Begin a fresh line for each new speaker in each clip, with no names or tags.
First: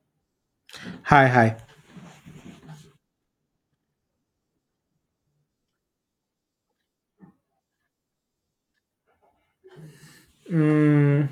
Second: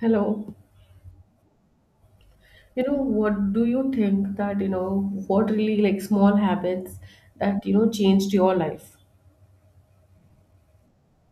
Hello.
Hi, hi.
You know, what do you think that, you know, what really like small habits that, you know, changed your life?
Mm,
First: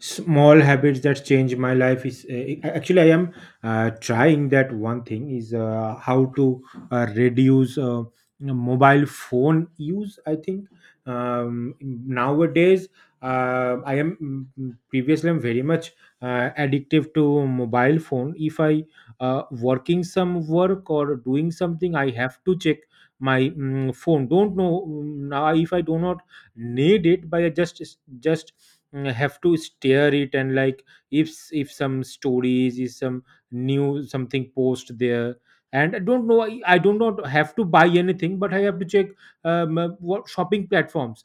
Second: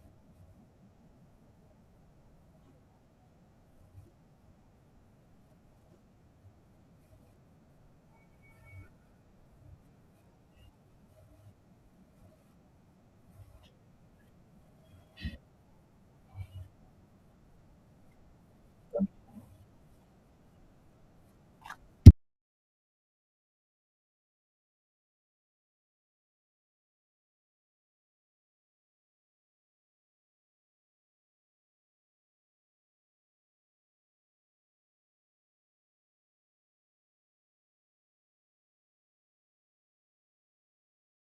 Small habits that change my life is actually I am trying. That one thing is how to reduce mobile phone use. I think nowadays I am, previously I'm very much addictive to mobile phone. If I working some work or doing something, I have to check my phone. Don't know, now if I do not need it, by just have to steer it, and like if some stories is, some new something post there, and I don't know, I do not have to buy anything, but I have to check what shopping platforms.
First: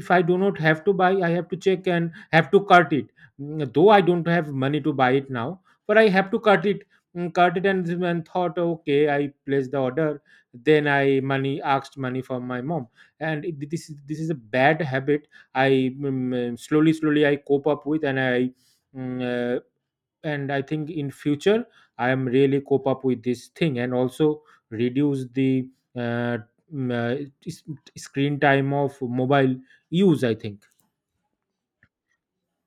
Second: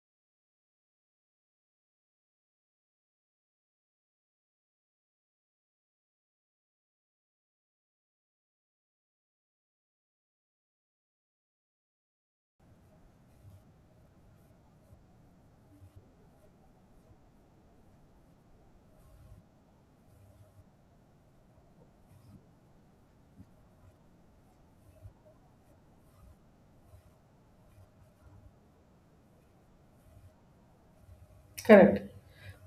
If I do not have to buy, I have to check and have to cart it. Though I don't have money to buy it now, but I have to cart it, cart it, and thought okay, I place the order, then I money asked money from my mom. This is a bad habit. I, slowly slowly I cope up with, and mm, uh, I think in future I am really cope up with this thing, and also reduce the uh, mm, uh, s- screen time of mobile use, I think.
Correct.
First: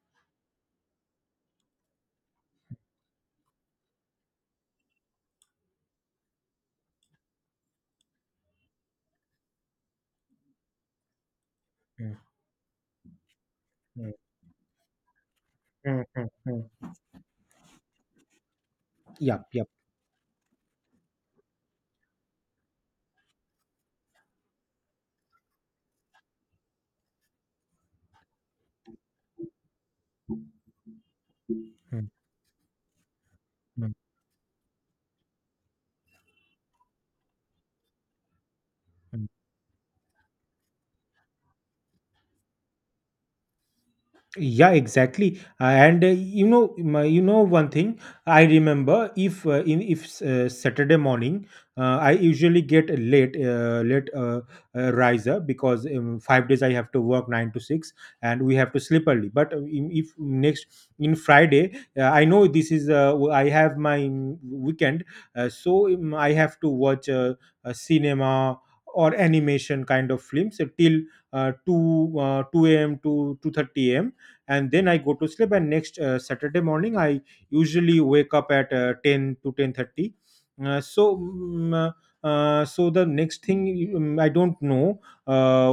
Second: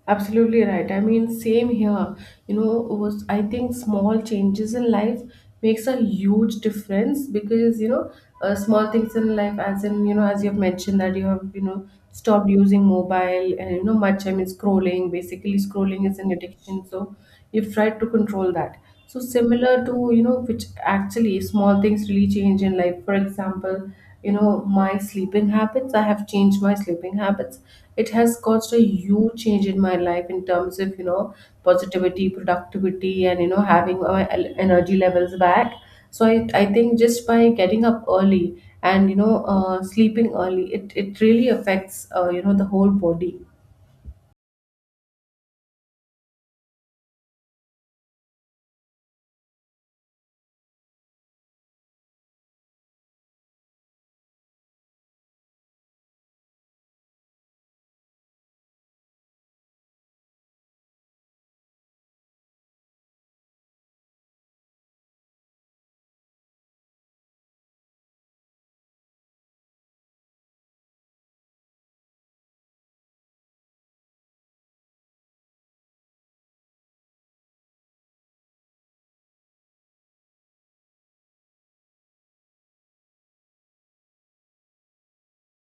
Absolutely right. I mean, same here. You know, was I think small changes in life makes a huge difference because you know, small things in life, as in you know, as you have mentioned that you have you know
Mm,
stopped using mobile and you know
mm,
much. I mean, scrolling. Basically,
mm,
scrolling is
mm,
an
mm.
addiction, so you've tried to control that. So
Yep, yep.
similar to you know, which actually small things really change in life. For example, you know, my sleeping habits, I have changed my sleeping habits. It has caused a huge change in my life in terms of you know
Mm,
positivity, productivity, and you know
mm,
having my energy levels back. So I think just by getting up early and you
mm.
know sleeping early, it really affects you know the whole body.
Yeah, exactly. And one thing. I remember, if in if Saturday morning, I usually get a late, riser, because 5 days I have to work 9 to 6, and we have to sleep early. But in, if next in Friday, I know this is I have my weekend, I have to watch a cinema, or animation kind of films till 2 2 a.m to 2:30 a.m., and then I go to sleep. And next Saturday morning I usually wake up at 10 to 10:30. uh, so mm, uh, the next thing, I don't know, uh,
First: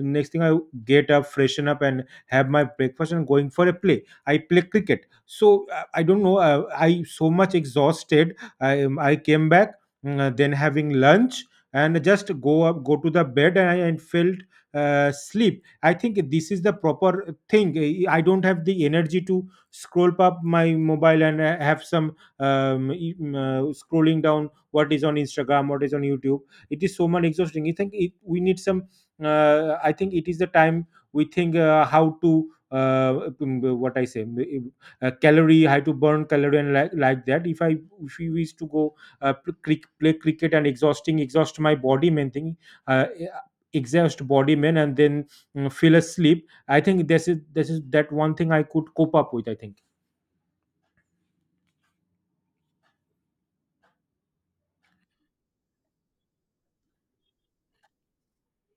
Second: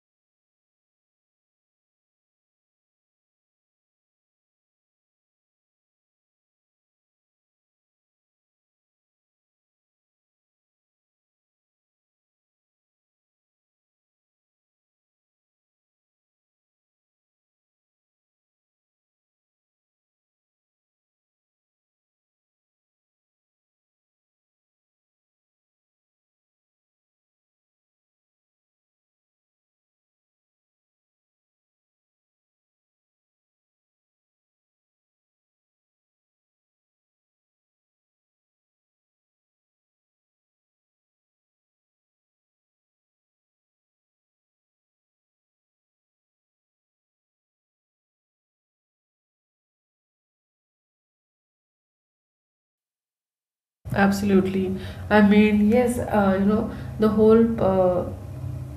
the next thing, I get up, freshen up, and have my breakfast, and going for a play. I play cricket, so I don't know, I so much exhausted, I came back, then having lunch, and just go up, go to the bed, and I and felt sleep. I think this is the proper thing. I don't have the energy to scroll up my mobile, and have some scrolling down what is on Instagram, what is on YouTube. It is so much exhausting. I think we need some I think it is the time we think how to uh, mm, what I say mm, calorie, how to burn calorie, and like that, if I if we wish to go play cricket, and exhausting, exhaust my body, main thing, uh, exhaust body, man, and then feel asleep. I think this is, that one thing I could cope up with, I think.
Absolutely. I mean, yes, you know, the whole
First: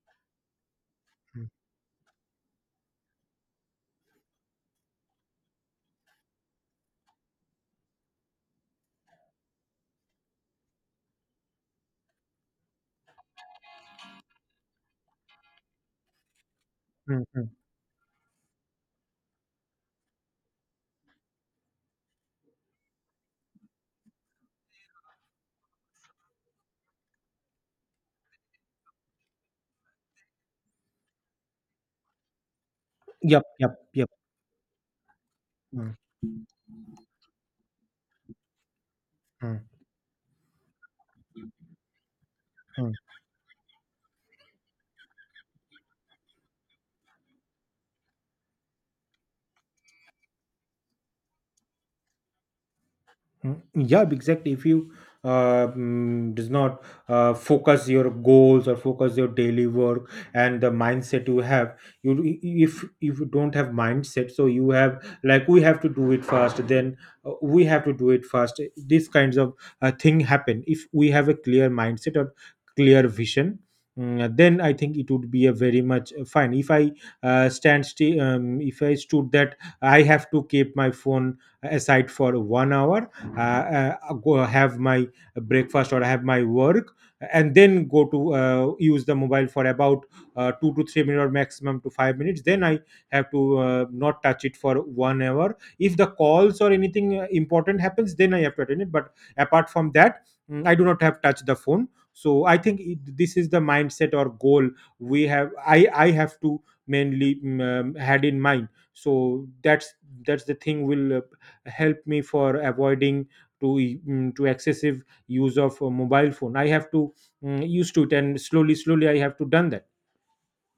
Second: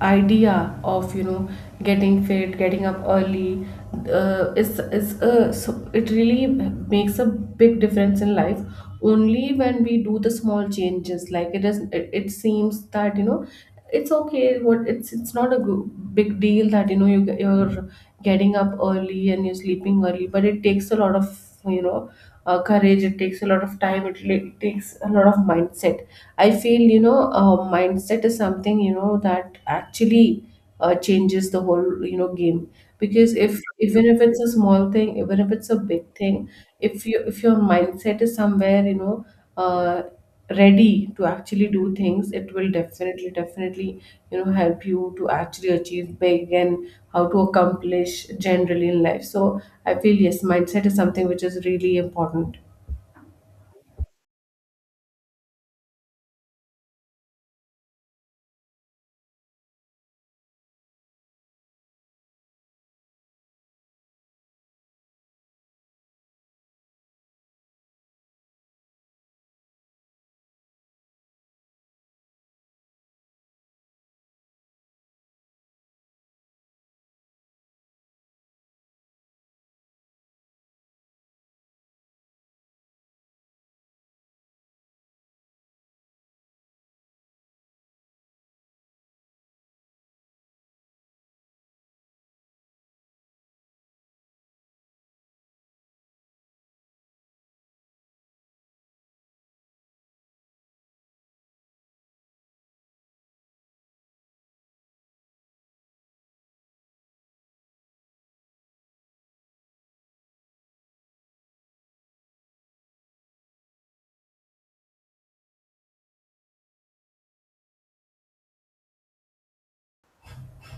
idea of, you
Mm,
know, getting fit, getting up early, is so it really makes a big difference in life only when we do the small changes. Like it is, it seems that, you know, it's okay. What it's not a big deal that you know
mm, mm.
you're getting up early and you're sleeping early, but it takes a lot of you know courage, it takes a lot of time, it it takes a lot of mindset. I feel you know mindset is something you know that actually changes the whole you know game, because
Yep,
if
yep,
even
yep.
if it's a small thing, even if it's a
Mm,
big thing, if you if your mindset is somewhere you know
mm,
uh, ready to actually do things, it will
mm.
definitely you know help you to actually achieve big and how to accomplish generally in life. So I feel, yes, mindset is something which is really important.
Mm, yeah, exactly. If you does not focus your goals, or focus your daily work, and the mindset you have, you, if you don't have mindset, so you have, like, we have to do it fast, then we have to do it fast. These kinds of thing happen if we have a clear mindset or clear vision. Then I think it would be a very much fine. If I stood that I have to keep my phone aside for 1 hour, uh, go have my breakfast or have my work, and then go to use the mobile for about 2 to 3 minutes, or maximum to 5 minutes, then I have to not touch it for 1 hour. If the calls or anything important happens, then I have to attend it, but apart from that, I do not have touched the phone. So I think this is the mindset or goal we have. I have to mainly had in mind, so that's that's the thing will help me for avoiding to, excessive use of mobile phone. I have to used to it, and slowly slowly I have to done that.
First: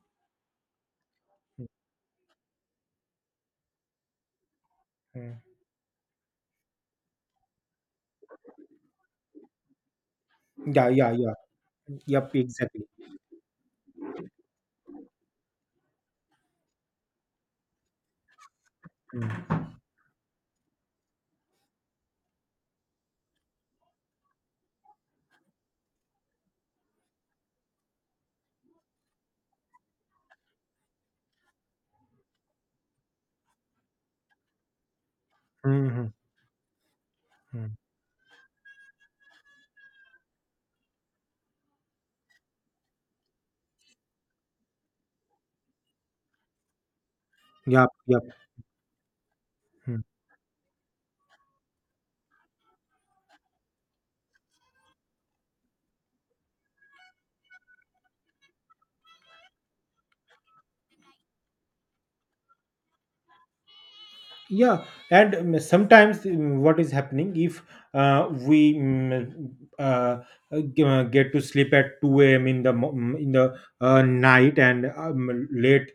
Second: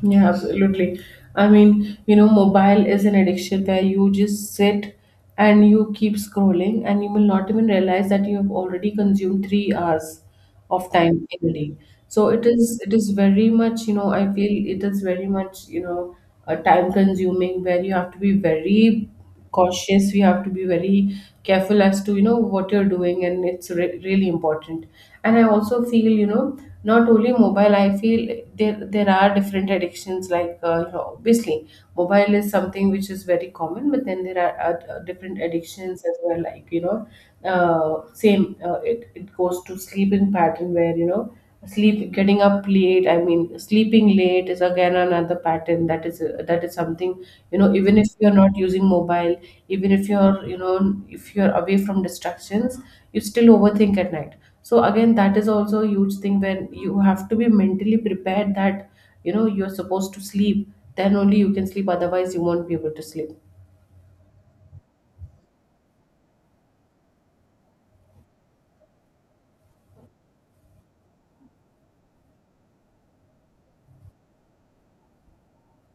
Yeah, absolutely. I mean, you know, mobile is an addiction where you just sit
Mm.
and you keep scrolling, and you will not even realize that you have already consumed 3 hours
Yeah,
of
yeah,
time
yeah.
in a day. So
Yep, exactly.
it is very much, you know, I feel it is very much, you know, time consuming, where you have to be very
Mm.
cautious, we have to be very careful as to you know what you're doing, and it's really important. And I also feel, you know, not only mobile, I feel there are different addictions like you know, obviously mobile is something which is very common, but then there are different addictions
Hmm.
as well, like you know, it goes to sleep in pattern where you know sleep, getting up late, I mean sleeping late is again another pattern. That is something you know,
Yep,
even if
yep.
you're not using mobile, even if you're you know, if you're away from distractions, you still overthink at night. So again, that is also a huge thing, when you have to be mentally prepared that you know you're supposed to sleep, then only you can sleep, otherwise you won't be able to sleep.
Yeah, and sometimes what is happening, if uh, we mm, uh, get to sleep at 2 a.m in the night, and late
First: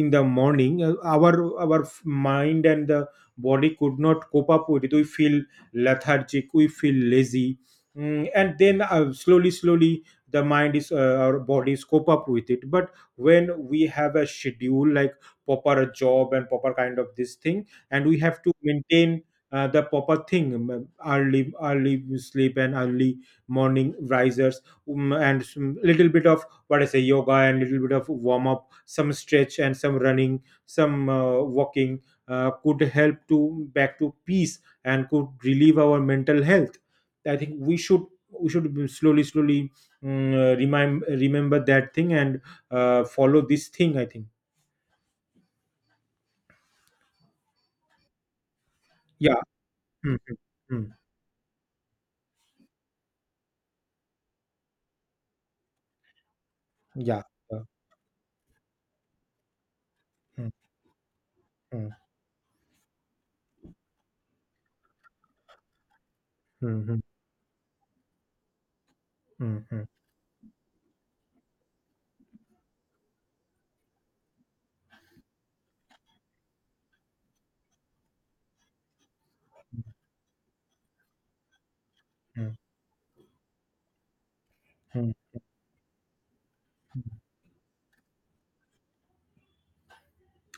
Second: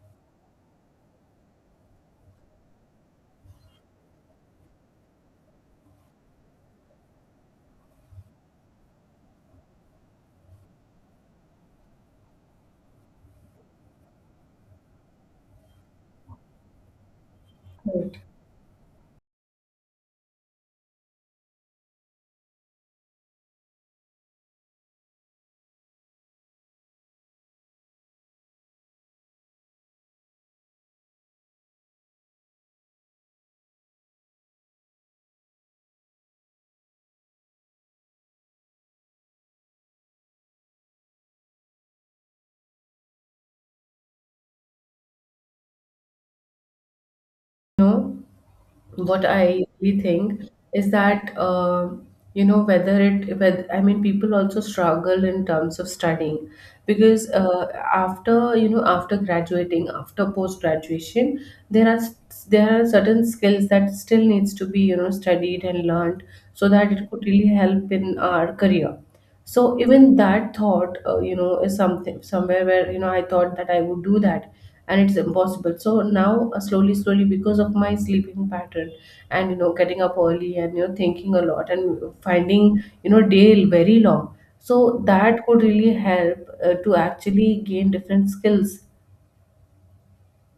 in the morning our mind and the body could not cope up with it. We feel lethargic, we feel lazy. Mm, and then slowly slowly the mind is our bodies cope up with it. But when we have a schedule like proper job and proper kind of this thing, and we have to maintain the proper thing, early early sleep and early morning risers, and some little bit of what I say yoga, and little bit of warm up, some stretch and some running, some walking, could help to back to peace, and could relieve our mental health, I think. We should, be slowly slowly remind remember that thing, and follow this thing, I think.
No, what
Yeah.
I really
Mhm.
think is
Mm.
that you know, whether, I mean people also struggle in terms of studying
Yeah.
because after you know, after graduating, after post graduation, there
Mm.
are there are certain skills that still needs to be you know studied and learned, so
嗯
that
哼，
it could really help in our career.
嗯
So
嗯
even that thought you know is something somewhere where you know I thought that I would do that and it's impossible. So now slowly slowly, because of my sleeping pattern and you know getting up early and you know thinking a lot and
嗯
finding you know day very long, so
嗯
that could really help to actually gain different skills.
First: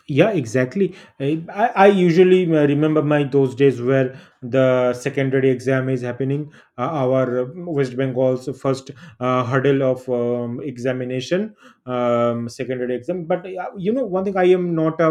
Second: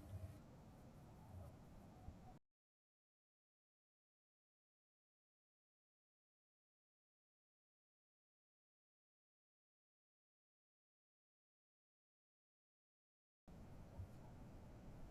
Yeah, exactly. I usually remember my those days where the secondary exam is happening, our West Bengal's first hurdle of examination, secondary exam. But you know one thing, I am not a,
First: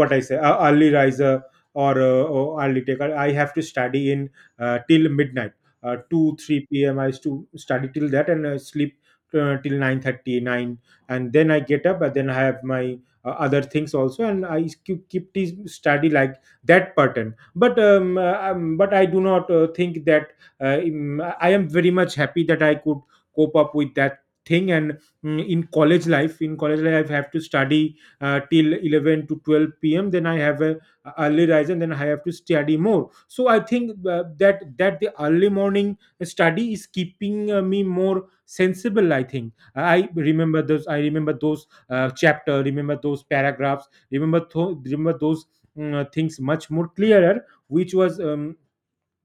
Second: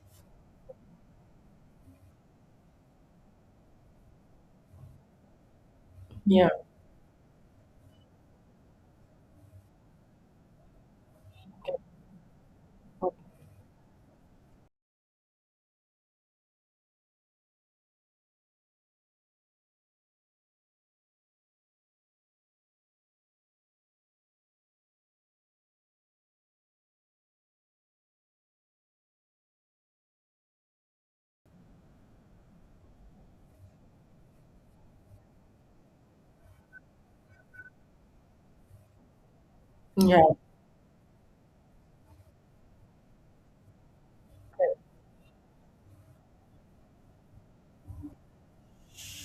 what I say, a early riser or early taker. I have to study in till midnight, 2
Yeah.
3 p.m I used to study till that, and sleep till 9:39, and then I get up, and then I have my other things also, and I keep this study like that pattern. But but I do not think that, I am very much happy that I could cope up with that thing. And in college life, I have to study till 11 to 12 p.m, then I have a early rise, and then I have to study more. So I think that the early morning study is keeping me more sensible, I think.
Yeah.
I remember those chapter, remember those paragraphs, remember
Correct,
remember those things much more clearer, which was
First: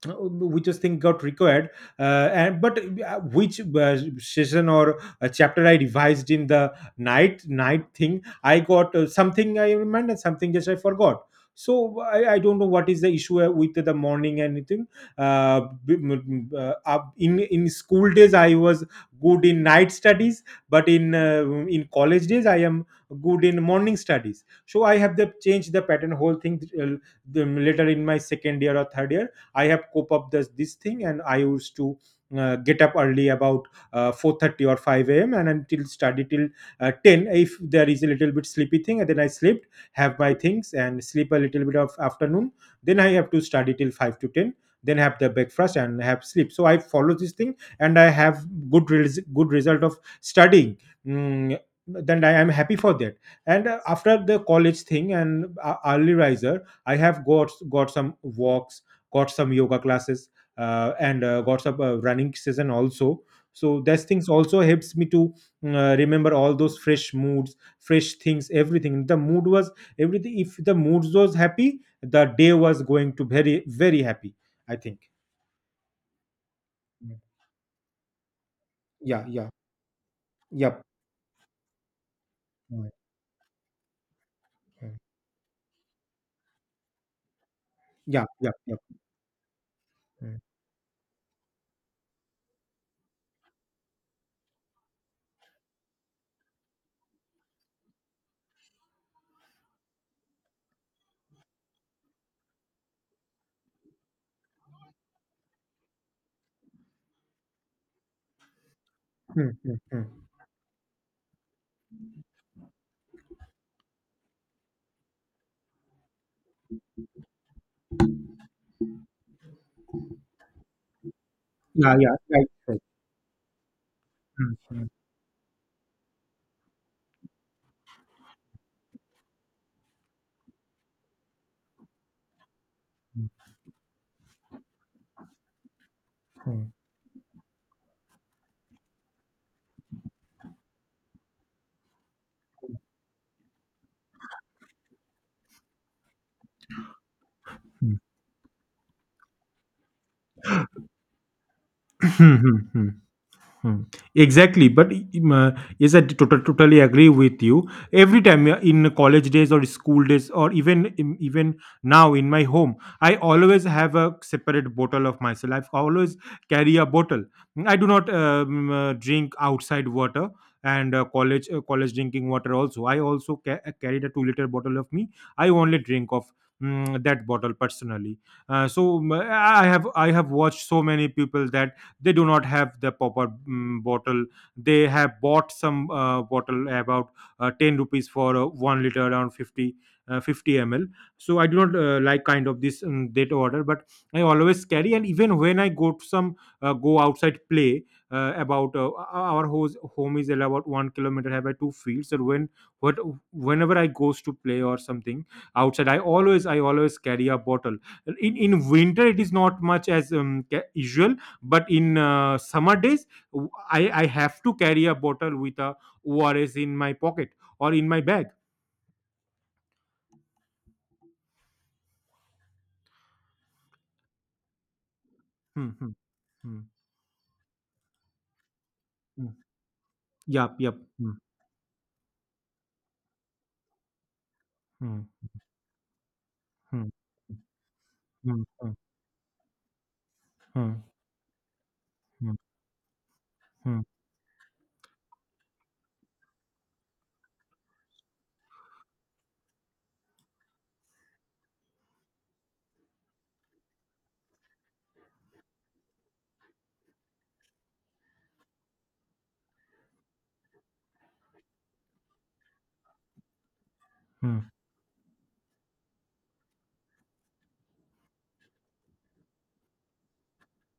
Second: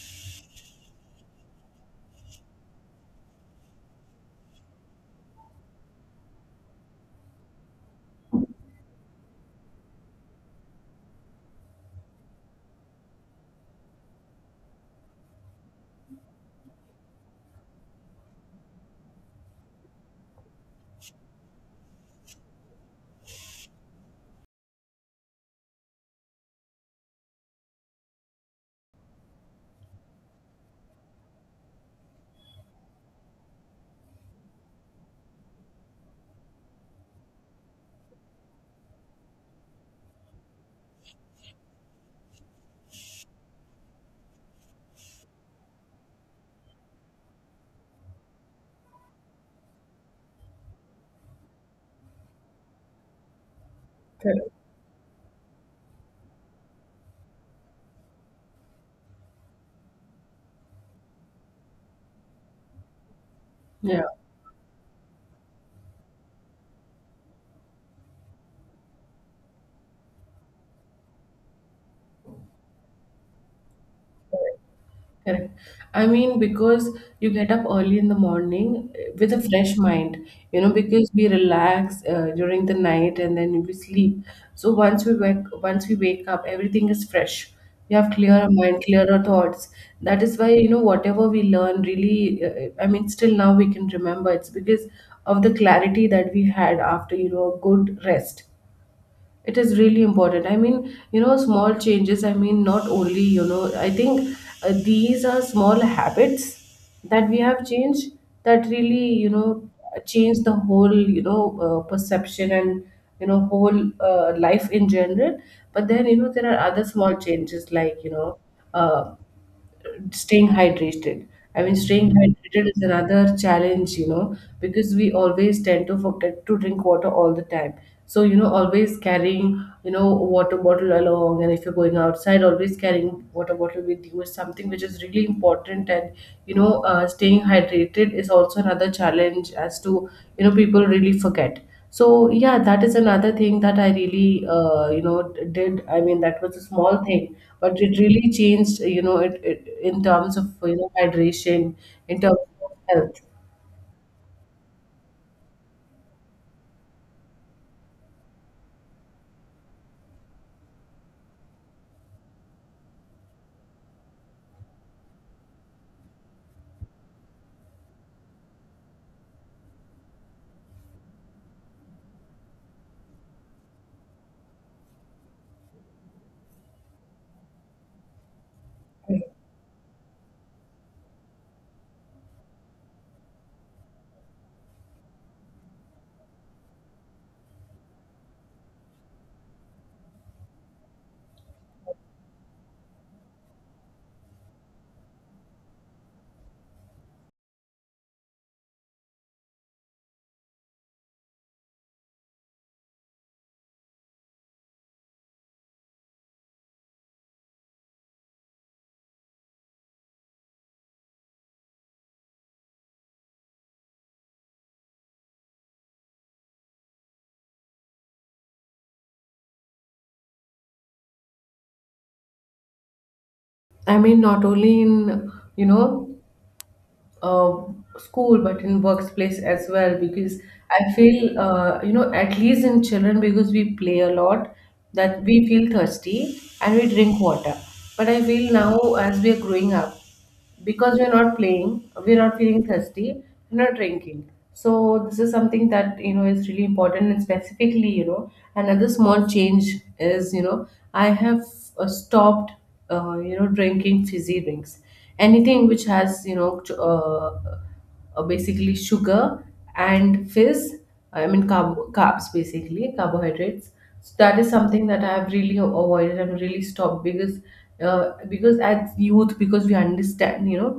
uh, which just thing got required. And but which session or a chapter I revised in the night, night thing, I got something, I remembered something, just I forgot. So I don't know what is the issue with the morning and anything, in school days I was good in night studies, but in college days I am good in morning studies. So I have the changed the pattern, whole thing. Later, in my second year or third year, I have cope up this thing. And I used to get up early about 4:30 or 5 a.m, and until study till 10, if there is a little bit sleepy thing, and then I slept, have my things, and sleep a little bit of afternoon, then I have to study till 5 to 10, then have the breakfast and have sleep. So I follow this thing, and I have good good result of studying. Mm, then I am happy for that. And after the
correct.
college thing, and early riser, I have got some walks, got some yoga classes, and got some running session also. So
Yeah.
those things also helps me to remember all those fresh moods, fresh things, everything. The mood was everything. If the mood was happy, the day was going to very very happy, I think.
Correct. I mean, because
Mm.
you get up early in the morning, eh,
Yeah,
with a
yeah,
fresh mind, you know,
yep.
because we relax during the
Mm,
night and then we sleep. So
mm.
once we wake up, everything is fresh. We have
Yeah,
clearer
yep, yep.
mind, clearer thoughts. That is
Mm,
why, you know, whatever we learn really, I mean, still now we can remember. It's because of the clarity that we had after, you know, a good rest. It is really important. I mean, you know, small changes. I mean, not only, you know, I think these are small habits that we have changed that really, you
mm,
know,
mm, mm.
change the whole, you know, perception and, you know, whole life in general. But then, you know, there are other small changes like, you know, uh, staying hydrated. I mean,
Yeah,
staying
yeah, right,
hydrated
right.
is another challenge, you know,
Mm, mm,
because we always tend to forget to drink water all the time. So, you know, always carrying, you know, a water bottle along, and if you're going outside, always carrying water bottle with you is something which is really important. And, you
mm.
know, staying hydrated is also another challenge as to, you know, people really forget. So yeah, that is another thing that I really, you know, did. I mean, that was a small thing, but it really changed, you know, it in terms of you know hydration, in terms of
Mm.
health.
Hmm. Exactly, but yes, I totally agree with you. Every time in college days or school days, or even even now in my home, I always have a separate bottle of myself. I always carry a bottle. I do not drink outside water, and college drinking water also. I also carried a 2 liter bottle of me. I only drink of That bottle, personally. So I have watched so many people that they do not have the proper bottle. They have bought some bottle about 10 rupees for 1 liter, around 50 50 ml. So I do not like kind of this data order, but I always carry. And even when I go to some, go outside play, about our home is about 1 kilometer, have I two fields. And what whenever I goes to play or something outside, I always carry a bottle. In winter it is not much as usual, but in summer days, I have to carry a bottle with a ors in my pocket or in my bag.
I mean, not only in you
Hmm. Hmm.
know
Hmm.
uh, school, but in
Hmm.
workplace as well, because
Yep, yep.
I
Hmm.
feel you know, at least in children, because we play a lot, that we feel thirsty and we
Hmm.
drink water. But I
Hmm.
feel
Hmm.
now as we are growing up,
Hmm.
because we're not playing, we're
Hmm.
not feeling thirsty, we're not
Hmm. Hmm.
drinking. So this is something that you know is really important. And specifically, you know, another small change is you know, I have stopped you know drinking fizzy drinks, anything which has you know basically sugar and fizz. I mean carbs, basically carbohydrates. So that
Hmm.
is something that I have really avoided and really stopped, because as youth, because we understand you know,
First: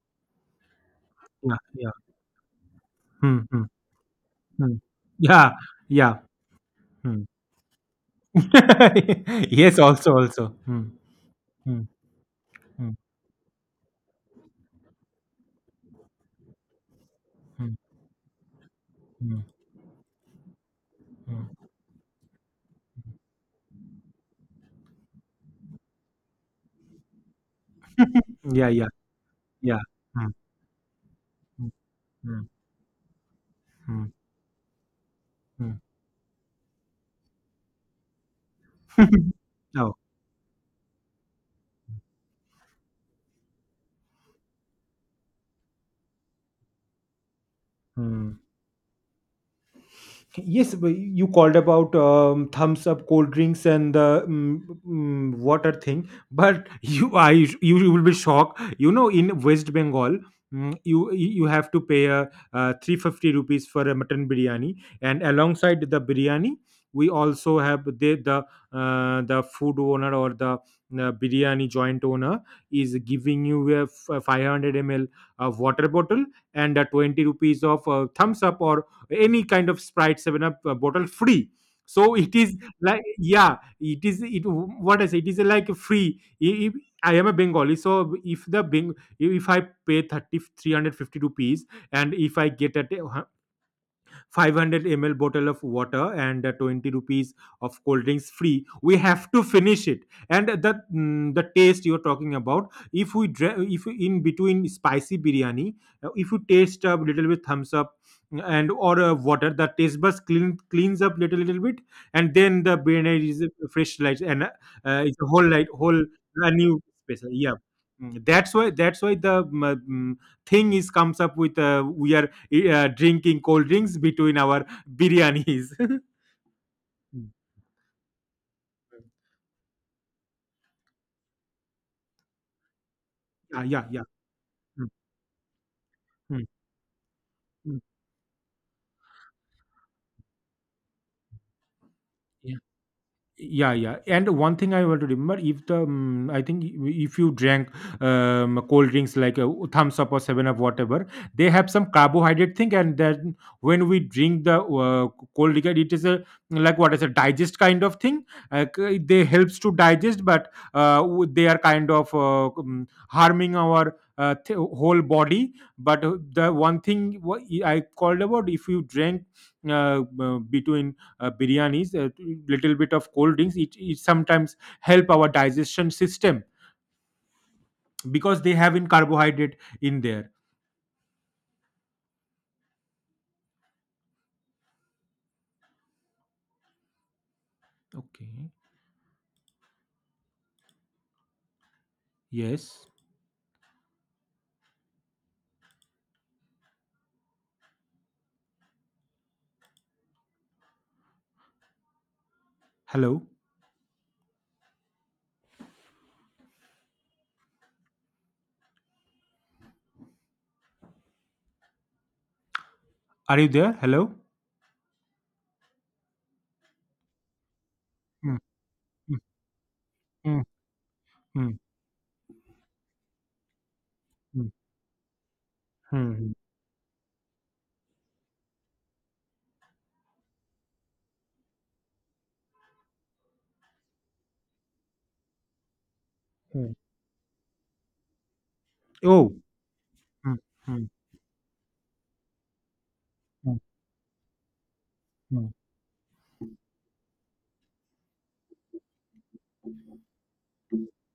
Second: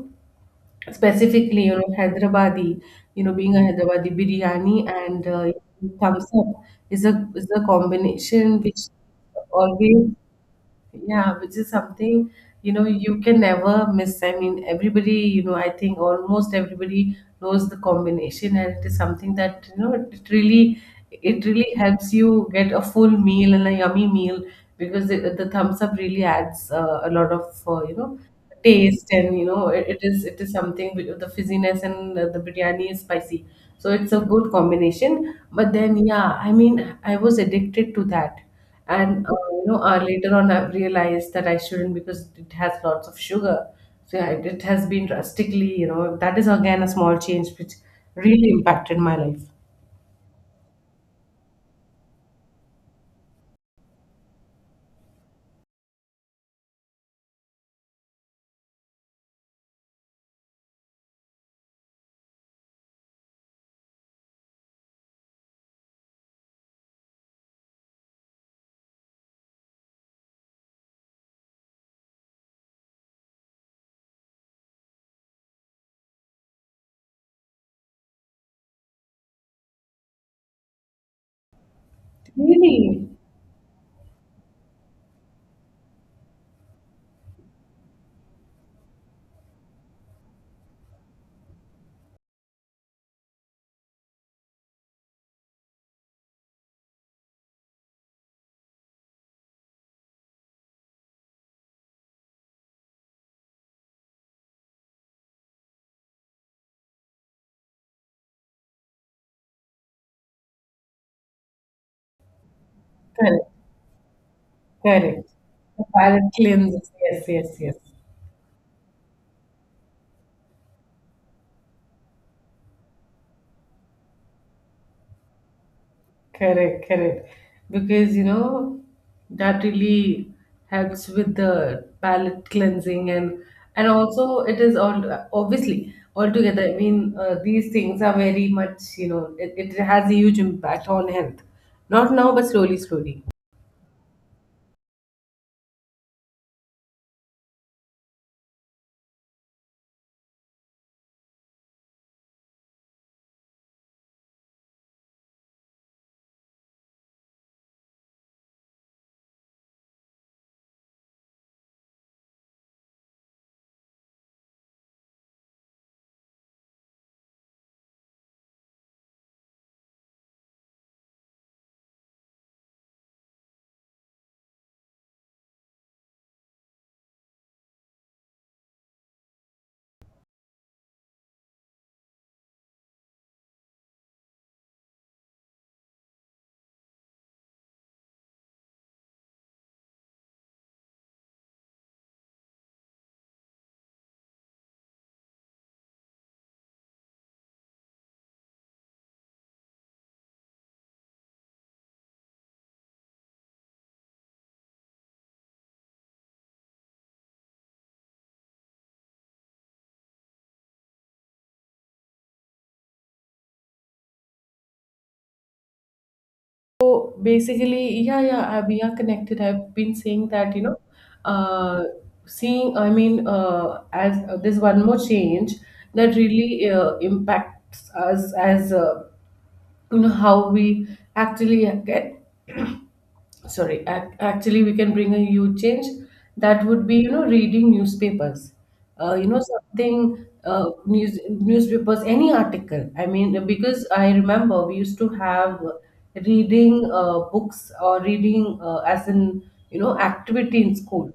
Yeah,
specifically you
yeah.
know hyderabadi, you know
Hmm.
being a
Hmm.
hyderabadi,
Hmm.
biryani and
Yeah, yeah.
thumbs up
Hmm.
is a combination which
Yes,
always,
also. Hmm.
yeah, which is
Hmm.
something, you know,
Hmm.
you can never miss. I mean, everybody, you know, I think almost everybody knows
Hmm.
the combination, and it is something
Hmm.
that, you know, it
Hmm.
really helps you get a full meal and a yummy meal, because the thumbs up really adds a lot of, you know,
Yeah, yeah,
taste and, you know,
yeah. Hmm.
it is something with the fizziness and the
Hmm.
biryani is spicy. So
Hmm. Hmm.
it's a good combination. But
Hmm.
then, yeah, I mean, I was addicted to that and you know
Oh.
later on I realized that I shouldn't, because it has lots of sugar. So yeah, it has been drastically you know, that is again a small change which
Hmm.
really impacted my life.
Yes, but you called about Thumbs Up, cold drinks, and the water thing. But you will be shocked. You know, in West Bengal, you have to pay 350 rupees for a mutton biryani, and alongside the biryani, we also have the food owner, or the biryani joint owner, is giving you a 500 ml of water bottle, and a 20 rupees of Thumbs Up or any kind of Sprite 7Up bottle free. So it is like,
Really.
yeah, it is, it, what I say, it is like free. I am a Bengali, so if the Beng- if I pay thirty three hundred fifty rupees, and if I get at 500 ml bottle of water, and 20 rupees of cold drinks free, we have to finish it. And the taste you're talking about, if we in between spicy biryani, if you taste a little bit Thumbs Up, and or water, the taste buds cleans up little bit. And then the biryani is
Correct,
a fresh light, and it's a
correct.
whole light,
The
whole,
palate
a new
cleanses, yes,
special. Yeah.
yes, yes.
That's why the thing is comes up with, we are drinking cold drinks between our biryanis.
Correct, correct.
Mm.
Because you know that really helps with the palate cleansing. and
Yeah, yeah,
and
yeah.
also it is
Mm.
all obviously
Mm.
altogether. I mean, these
Mm.
things are very much you know, it has a huge impact on health. Not now, but slowly, slowly.
Yeah, yeah, and one thing I want to remember, if the I think, if you drank cold drinks like a Thumbs Up or 7Up, whatever, they have some carbohydrate thing. And then when we drink the cold liquor, it is a, like, what is a digest kind of thing. Like, they helps to digest, but they are kind of harming our whole body. But the one thing I called about, if you drank between biryanis a little bit of cold drinks, it sometimes help our digestion system, because they have in carbohydrate in there. Okay. Yes. Hello. Are you there? Hello.
So basically, yeah,
Mm.
yeah, we are connected. I've been saying
Mm.
that, you know,
Mm.
uh, seeing, I mean, as
Mm.
there's one more change that
Mm.
really impacts us as you know how we actually get sorry actually we can bring a huge change.
Mm.
That
Mm.
would be you know reading newspapers, you
Oh.
know something,
Mm. Mm.
newspapers, any article. I mean
Mm.
because I remember we used to
Mm.
have reading books or reading as an you know activity in school.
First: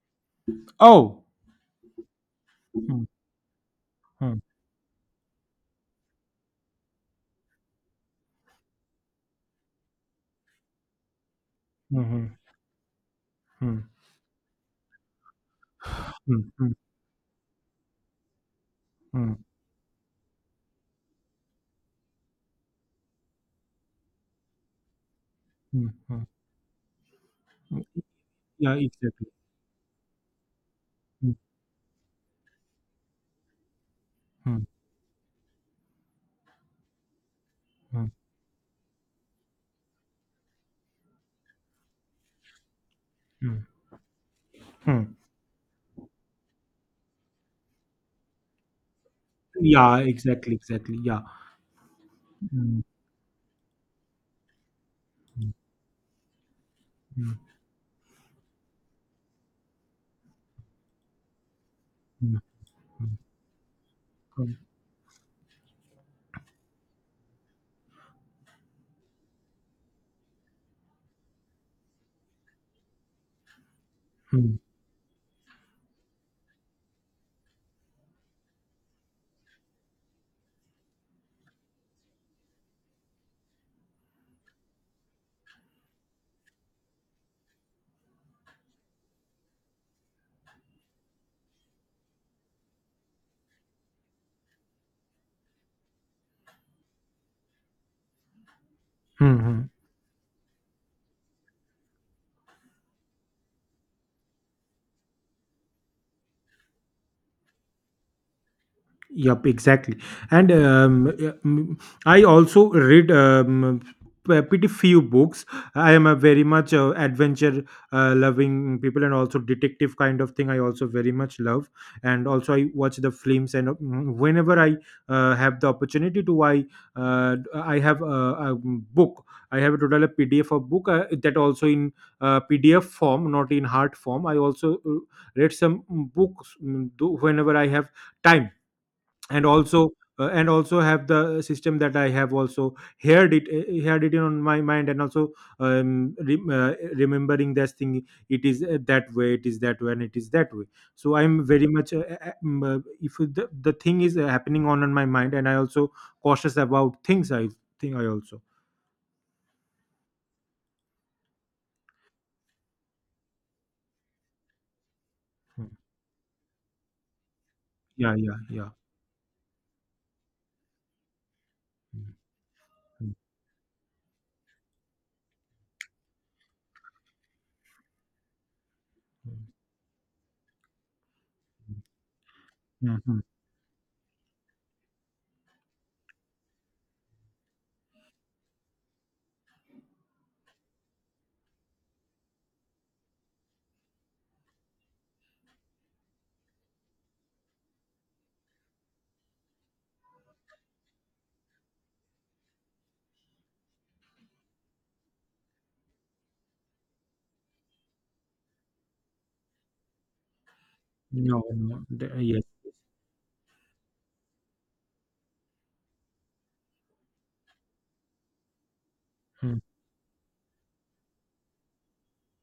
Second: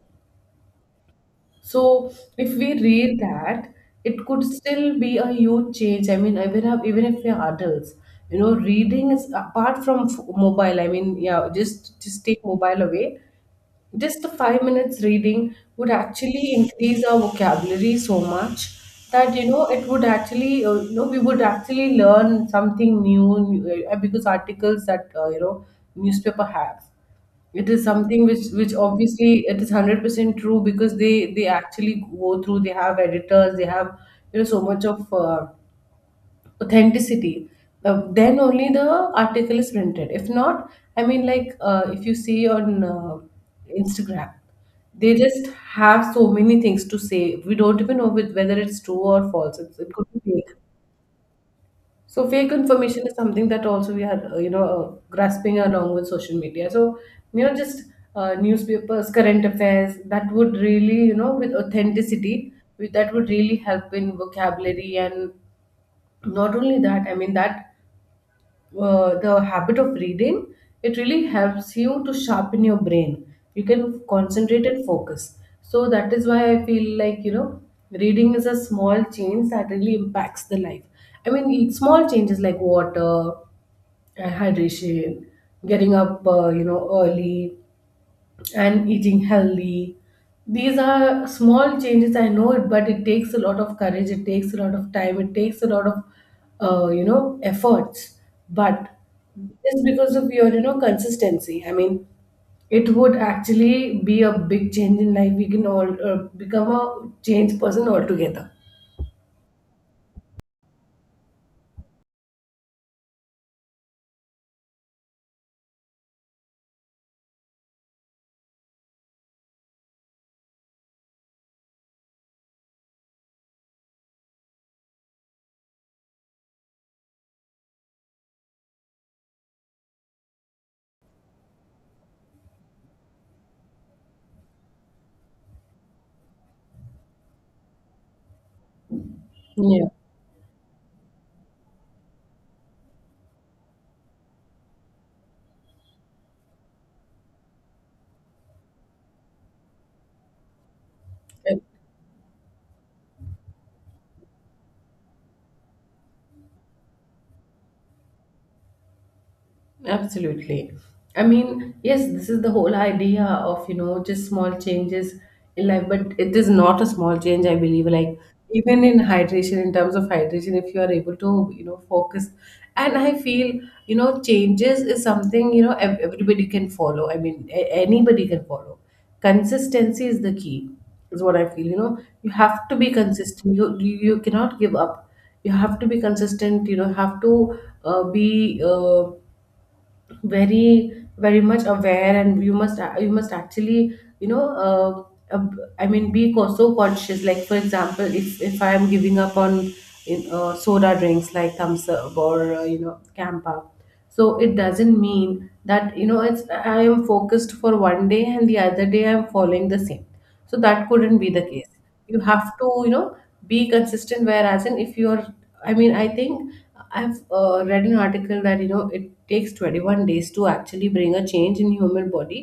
Oh.
So if we
Mm.
read that, it
Mm.
could still be a huge change. I mean, even if we are adults, you know, reading is apart from mobile. I mean, yeah, just
Mm.
take mobile away.
Mm.
Just the 5 minutes reading would
Mm.
actually
Mm.
increase our vocabulary so much
Mm.
that you know it would actually you know we would actually learn something new because articles that you know
Mm. Mm.
newspaper have, it
Mm.
is something which
Yeah, exactly.
obviously it is 100% true, because
Mm.
they actually go through, they have editors, they have you know so
Mm.
much of authenticity.
Mm.
Then only the article is printed, if not, I mean like if you see on
Mm.
Instagram, they
Mm.
just have so many things to say, we don't even know whether it's true or false, it
Yeah,
could be fake.
exactly, exactly, yeah.
So fake
Mm.
information is something that also we are, you know,
Mm.
grasping along with social media. So,
Mm.
just newspapers, current affairs, that would really, with
Mm.
authenticity, that would really help in
Mm.
vocabulary. And not only that, I mean, that the habit of reading it really helps you to sharpen your brain. You can
Mm.
concentrate and focus. So that is why I feel like reading is a small change that really impacts the life. I mean, small changes like water, hydration, getting up early, and eating healthy. These are small changes, I know it, but it takes a lot of courage, it takes a lot of time, it takes a lot of efforts. But
Hmm.
just because of your consistency, I mean, it would actually be a big change in life. We can all become a changed person altogether.
Yep, exactly. And yeah, I also read pretty few books. I am a very much adventure loving people, and also detective kind of thing, I also very much love. And also, I watch the films. And whenever I have the opportunity to, I I have a book. I have a total a PDF of book, that also in PDF form, not in hard form. I also read some books, whenever I have time. And
Yeah.
also have the system that I have also heard it on my mind, and also um, re- uh, remembering this thing. It is, that way it is, that way, and it is that way. So I'm very much, if the thing is happening on my mind, and I also cautious about things, I think I also.
Absolutely. I mean, yes, this is the whole idea of just small changes
Mm.
in life, but it is not a small change, I believe.
Yeah,
Like,
yeah, yeah.
even in hydration, in terms of hydration, if you are able to focus. And I
Mm.
feel changes is something, everybody can follow. I mean, anybody can follow. Consistency is the key, is what I feel. You have to
Mm.
be
Mm. Mhm.
consistent. You cannot give up. You have to be consistent have to be. Very very much aware, and you must actually, I mean, be so conscious. Like for example, if I am giving up on soda drinks like Thumbs Up or Campa. So it doesn't mean that it's I am focused for one day and the other day I am following the same. So that couldn't be the
No,
case.
no,
You
yes.
have to be consistent. Whereas in if you're, I mean, I think I've read an article that it takes
Mm.
21 days to actually bring a change in human body.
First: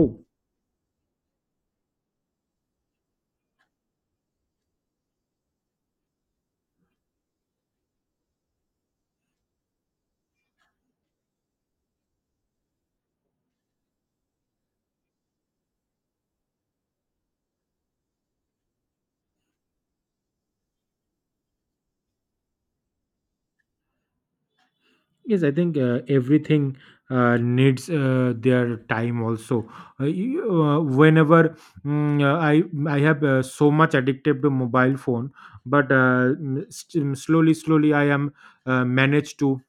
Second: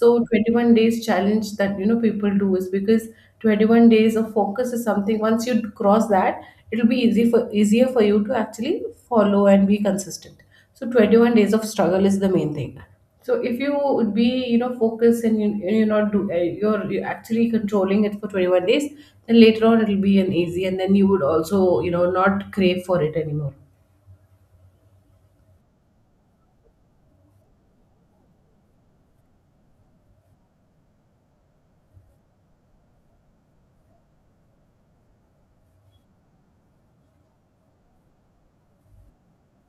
So 21 days challenge that people do is because 21 days of focus is something. Once you cross that, it'll be easy for easier for you to actually follow and be consistent. So 21 days of struggle is the main thing. So if you would be focused, and you, you're not do, you're actually controlling it for 21 days, then later on it'll be an easy, and then you would also not crave for it anymore.
Yes, I think everything needs their time also. Whenever mm, uh, I I have so much addicted to mobile phone. But slowly slowly I am managed to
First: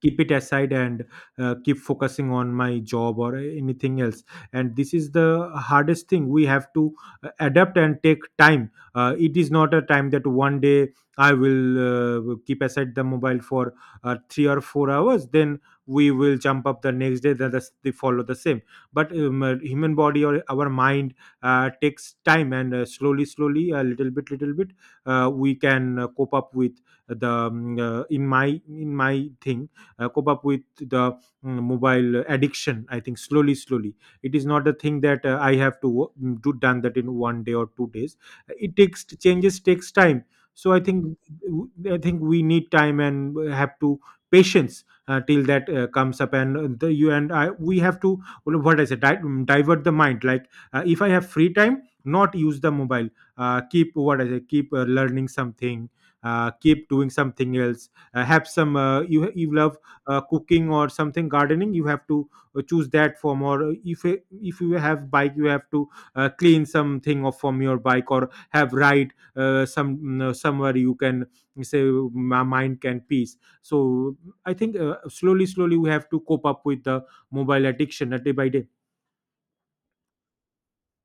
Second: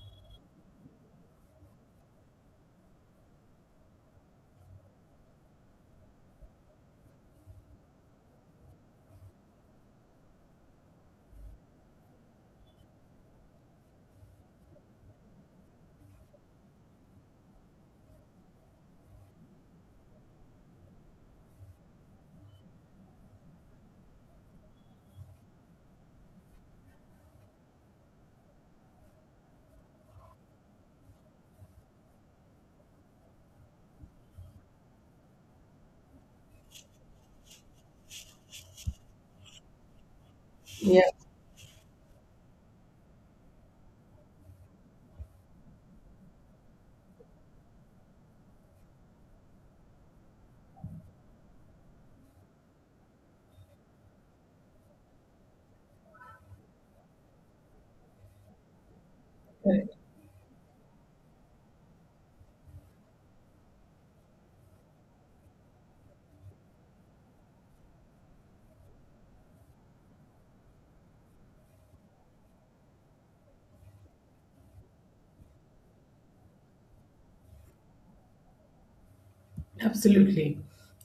keep it aside, and keep focusing on my job, or anything else. And this is the hardest thing we have to adapt and take time. It is not a time that one day I will keep aside the mobile for 3 or 4 hours, then we will jump up the next day, that is- they follow the same. But human body or our mind takes time, and slowly slowly a little bit little bit, we can cope up with the, uh, in my in my thing, cope up with the mobile addiction. I think slowly slowly, it is not a thing that I have to do done that in one day or 2 days. It takes, changes takes time. So i
Yeah.
think i think we need time, and have to patience till that comes up. And you and I, we have to, well, what I say, divert the mind, like if I have free time, not use the mobile, keep, what I say, keep learning something, keep doing something else. Have some, you love cooking or something, gardening, you have to choose that form. Or if if you have bike, you have to clean something off from your bike, or have ride some, somewhere you can say, my mind can peace. So I think slowly slowly we have to cope up with the mobile addiction, day by day.
Absolutely.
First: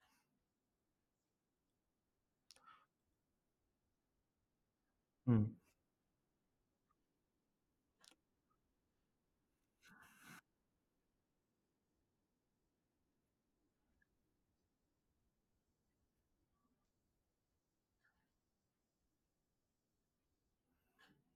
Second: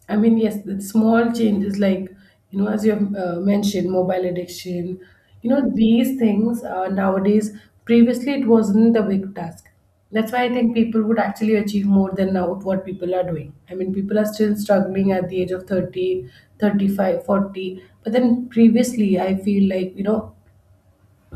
I mean, yes, the small changes like as you have mentioned, mobile addiction,
Mm.
these things nowadays, previously it wasn't a big task. That's why I think people would actually achieve more than now what people are doing. I mean, people are still struggling at the age of 30, 35, 40. But then previously, I feel like, you know,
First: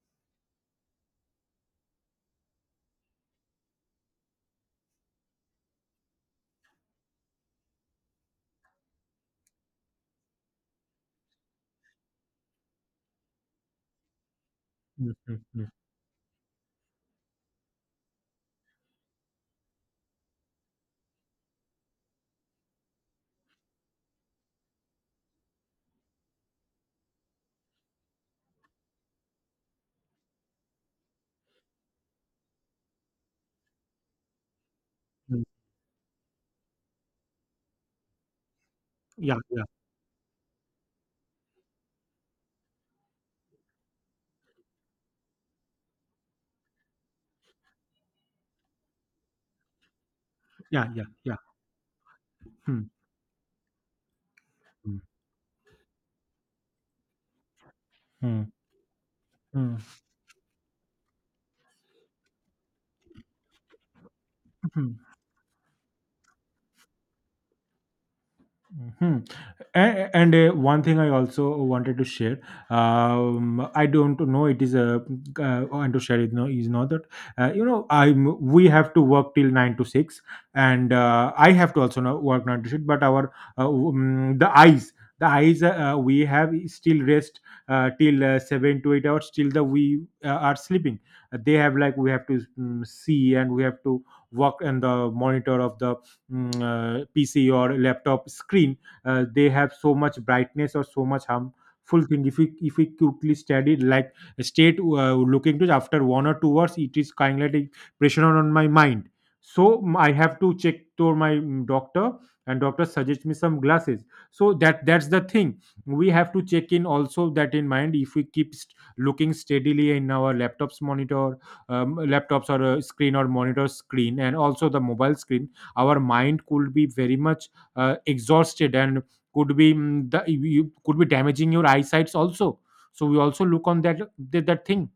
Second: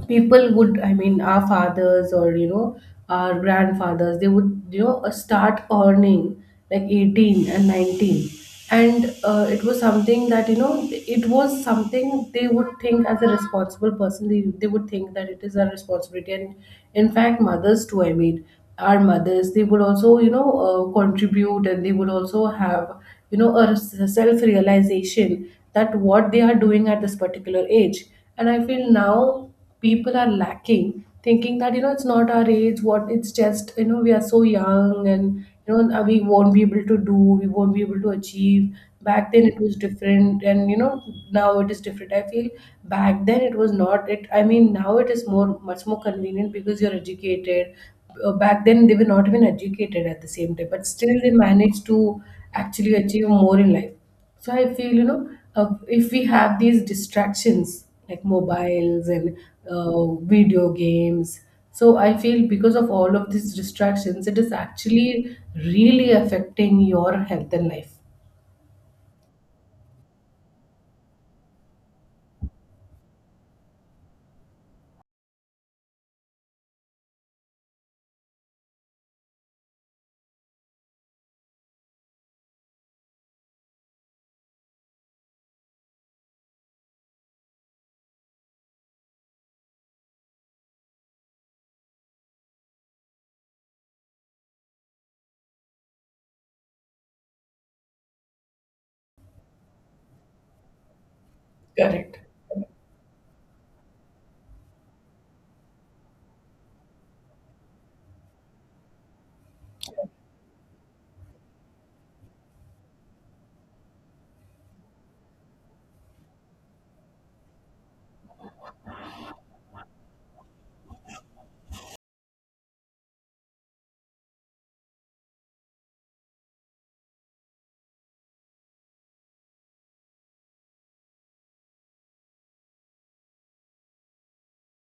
people would I mean, our fathers or our grandfathers, they would start earning like 18 and 19. And it was something they would think. As a responsible person, they would think
Mm.
that it
Mm.
is a
Mm.
responsibility. And in fact mothers too, I mean, our mothers, they would also contribute, and they would also have a self realization that what they are doing at this particular age. And I feel now people are lacking, thinking that it's not our age, what it's just we are so young.
Mm.
And we won't be able to achieve. Back
Yeah,
then it
yeah,
was different, and now it is different, I feel. Back then it was not it I mean now it is more much more convenient because you're educated. Back then they were not even educated at the same time, but
yeah, yeah,
still they
yeah.
managed to
Hmm.
actually achieve more in life. So I feel
Hmm.
if we have these distractions like
Hmm.
mobiles and
Hmm.
video games, so I feel because of all of these distractions, it is
Hmm.
actually really affecting your health and life.
Mhm. And, one thing I also wanted to share, I don't know, it is a, want to share it, no, is not that, you know, I'm we have to work till 9 to 6. And I have to also now work 9 to 6. But our, uh, um, the eyes, the eyes we have, is still rest till 7 to 8 hours, till the we are sleeping. They have, like, we have to see, and we have to work on the monitor of the, PC or laptop screen, they have so much brightness, or so much harmful
Correct.
thing, if we quickly study, like, state looking to after 1 or 2 hours, it is kind of like pressure on my mind. So I have to check to my doctor, and doctor suggests me some glasses. So that's the thing. We have to check in also, that in mind, if we keep looking steadily in our laptops monitor, laptops or screen or monitor screen, and also the mobile screen, our mind could be very much exhausted, and could be, could be damaging your eyesights also. So we also look on that thing.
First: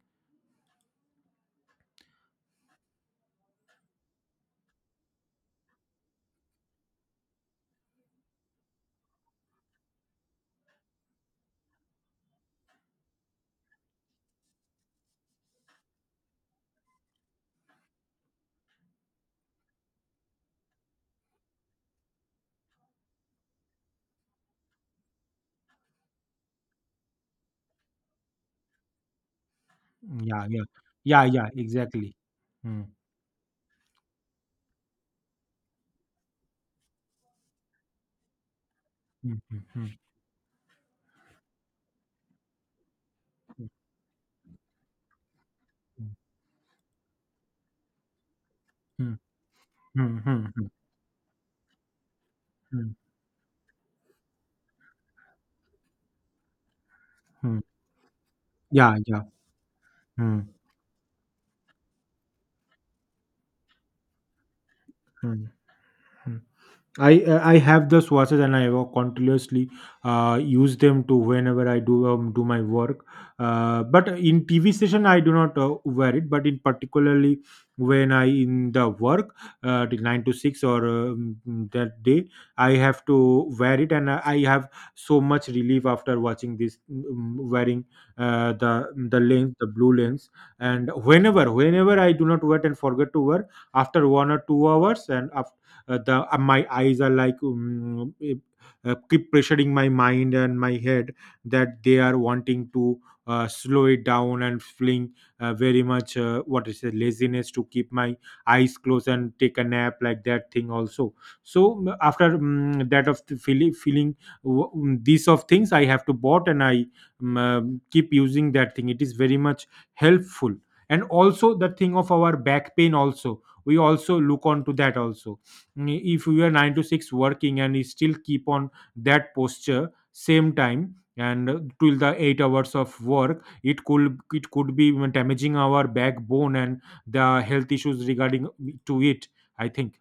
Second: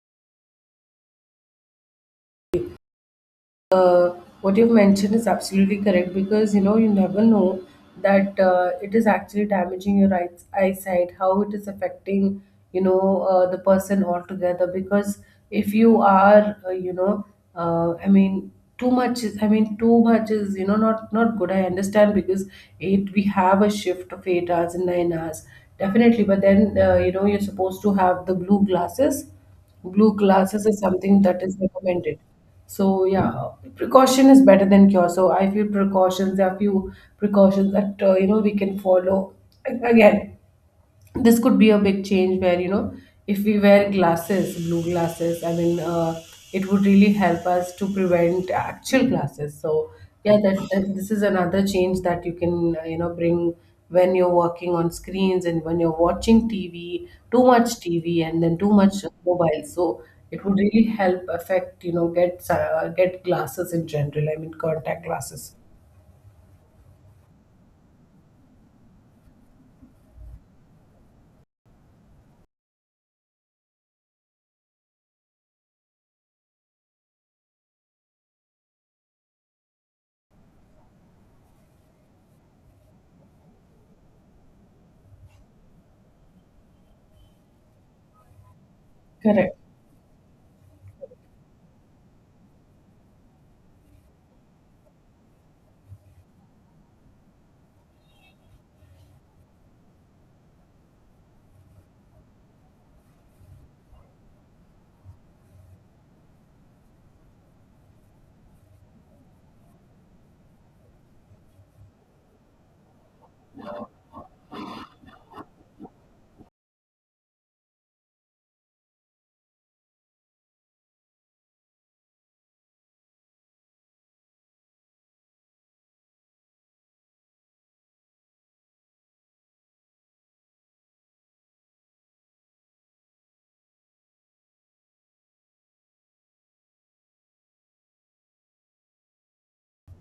uh, what you've mentioned is absolutely correct, because you never know that it is actually damaging your eyesight. How it is affecting, you know the person altogether, because if you are I mean too much is, I mean, too much is not good, I understand. Because eight we have a shift of 8 hours and 9 hours definitely. But then you're supposed to have the blue glasses. Glue
Mm, yeah,
glasses
yeah,
is something
yeah,
that
yeah,
is
exactly.
recommended.
Hmm.
So yeah, precaution is better than cure. So I feel precautions. There are few precautions that we can follow.
Hmm. Hmm. Hmm.
Again, this could be a big change where if we wear glasses, blue glasses, I mean, it would really help us to prevent actual
Hmm.
glasses. So
Hmm. Hmm.
yeah,
Hmm. Hmm.
that,
Hmm.
that this is another change that you can
Hmm.
bring when you're working on screens and when you're watching TV, too
Hmm.
much TV, and then too much
Yeah, yeah.
mobile. So
Hmm.
it would really help affect, get glasses in general, I mean contact
Hmm.
glasses.
Hmm. I have the swatches, and I will continuously use them to whenever I do, do my work. But in TV session I do not wear it. But in particularly when I in the work till 9 to 6, or that day, I have to wear it. And I have so much relief after watching this, wearing uh, the the lens,
Correct.
the blue lens. And whenever I do not wear it and forget to wear, after 1 or 2 hours, and the my eyes are like, keep pressuring my mind and my head, that they are wanting to slow it down, and feeling very much what is it, laziness, to keep my eyes closed and take a nap, like that thing also. So after that, of the feeling, these of things I have to bought. And I mm, um, uh, keep using that thing, it is very much helpful. And also the thing of our back pain, also we also look onto that also. If you are 9 to 6 working, and you still keep on that posture same time, and till the 8 hours of work, it could be even damaging our backbone, and the health issues regarding to it, I think.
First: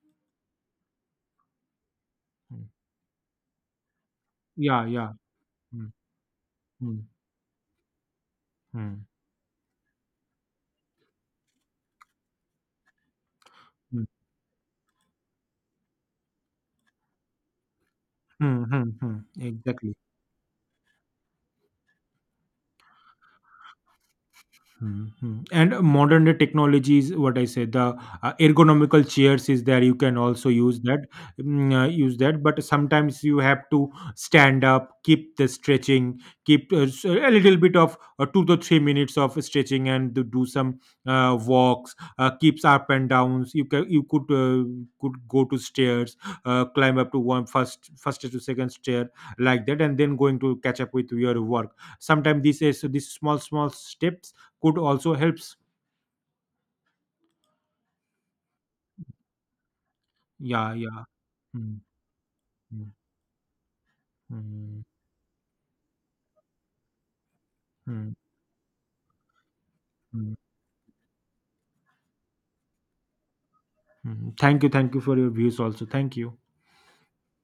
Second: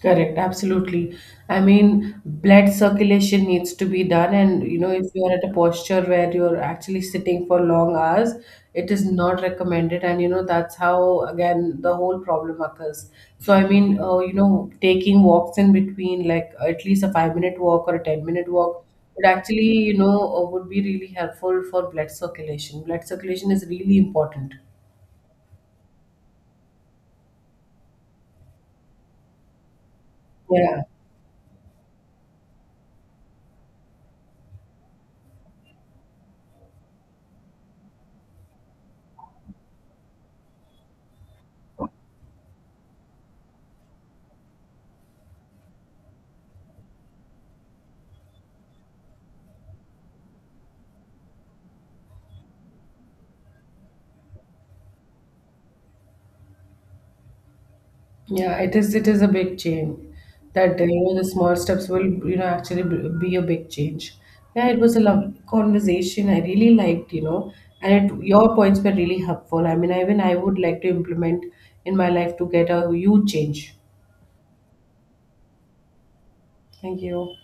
Correct, absolutely. I mean,
Hmm.
blood circulation needs to be done, and
Yeah,
if
yeah.
you are at a
Mm.
posture where you're actually
Mm.
sitting for long hours, it is
Mm.
not recommended. And that's how again the whole problem occurs. So, I mean,
Mm.
taking walks in between, like at least a 5-minute walk or a 10-minute
Mm.
walk,
Mm. Mm.
would actually,
Exactly.
would be really helpful for blood circulation. Blood circulation is really important.
Mhm. And modern day technologies, what I said, the ergonomical chairs is there. You can also use
Yeah.
that, use that. But sometimes you have to stand up, keep the stretching, keep a little bit of 2 to 3 minutes of stretching, and do some walks, keeps up and downs. You could go to stairs, climb up to one, first to second stair, like that, and then going to catch up with your work. Sometimes this is these small small steps could also helps.
Yeah, it is. It is a big change.
Yeah,
That
yeah.
the small
Mm.
steps will actually
Mm.
be a big change. Yeah, it
Mm.
was a lovely conversation. I really liked, you know, and
Mm.
it, your points were really helpful. I mean, even I
Mm.
would like to implement in my life to get a huge change.
Mm. Thank you for your views also. Thank you.
Thank you.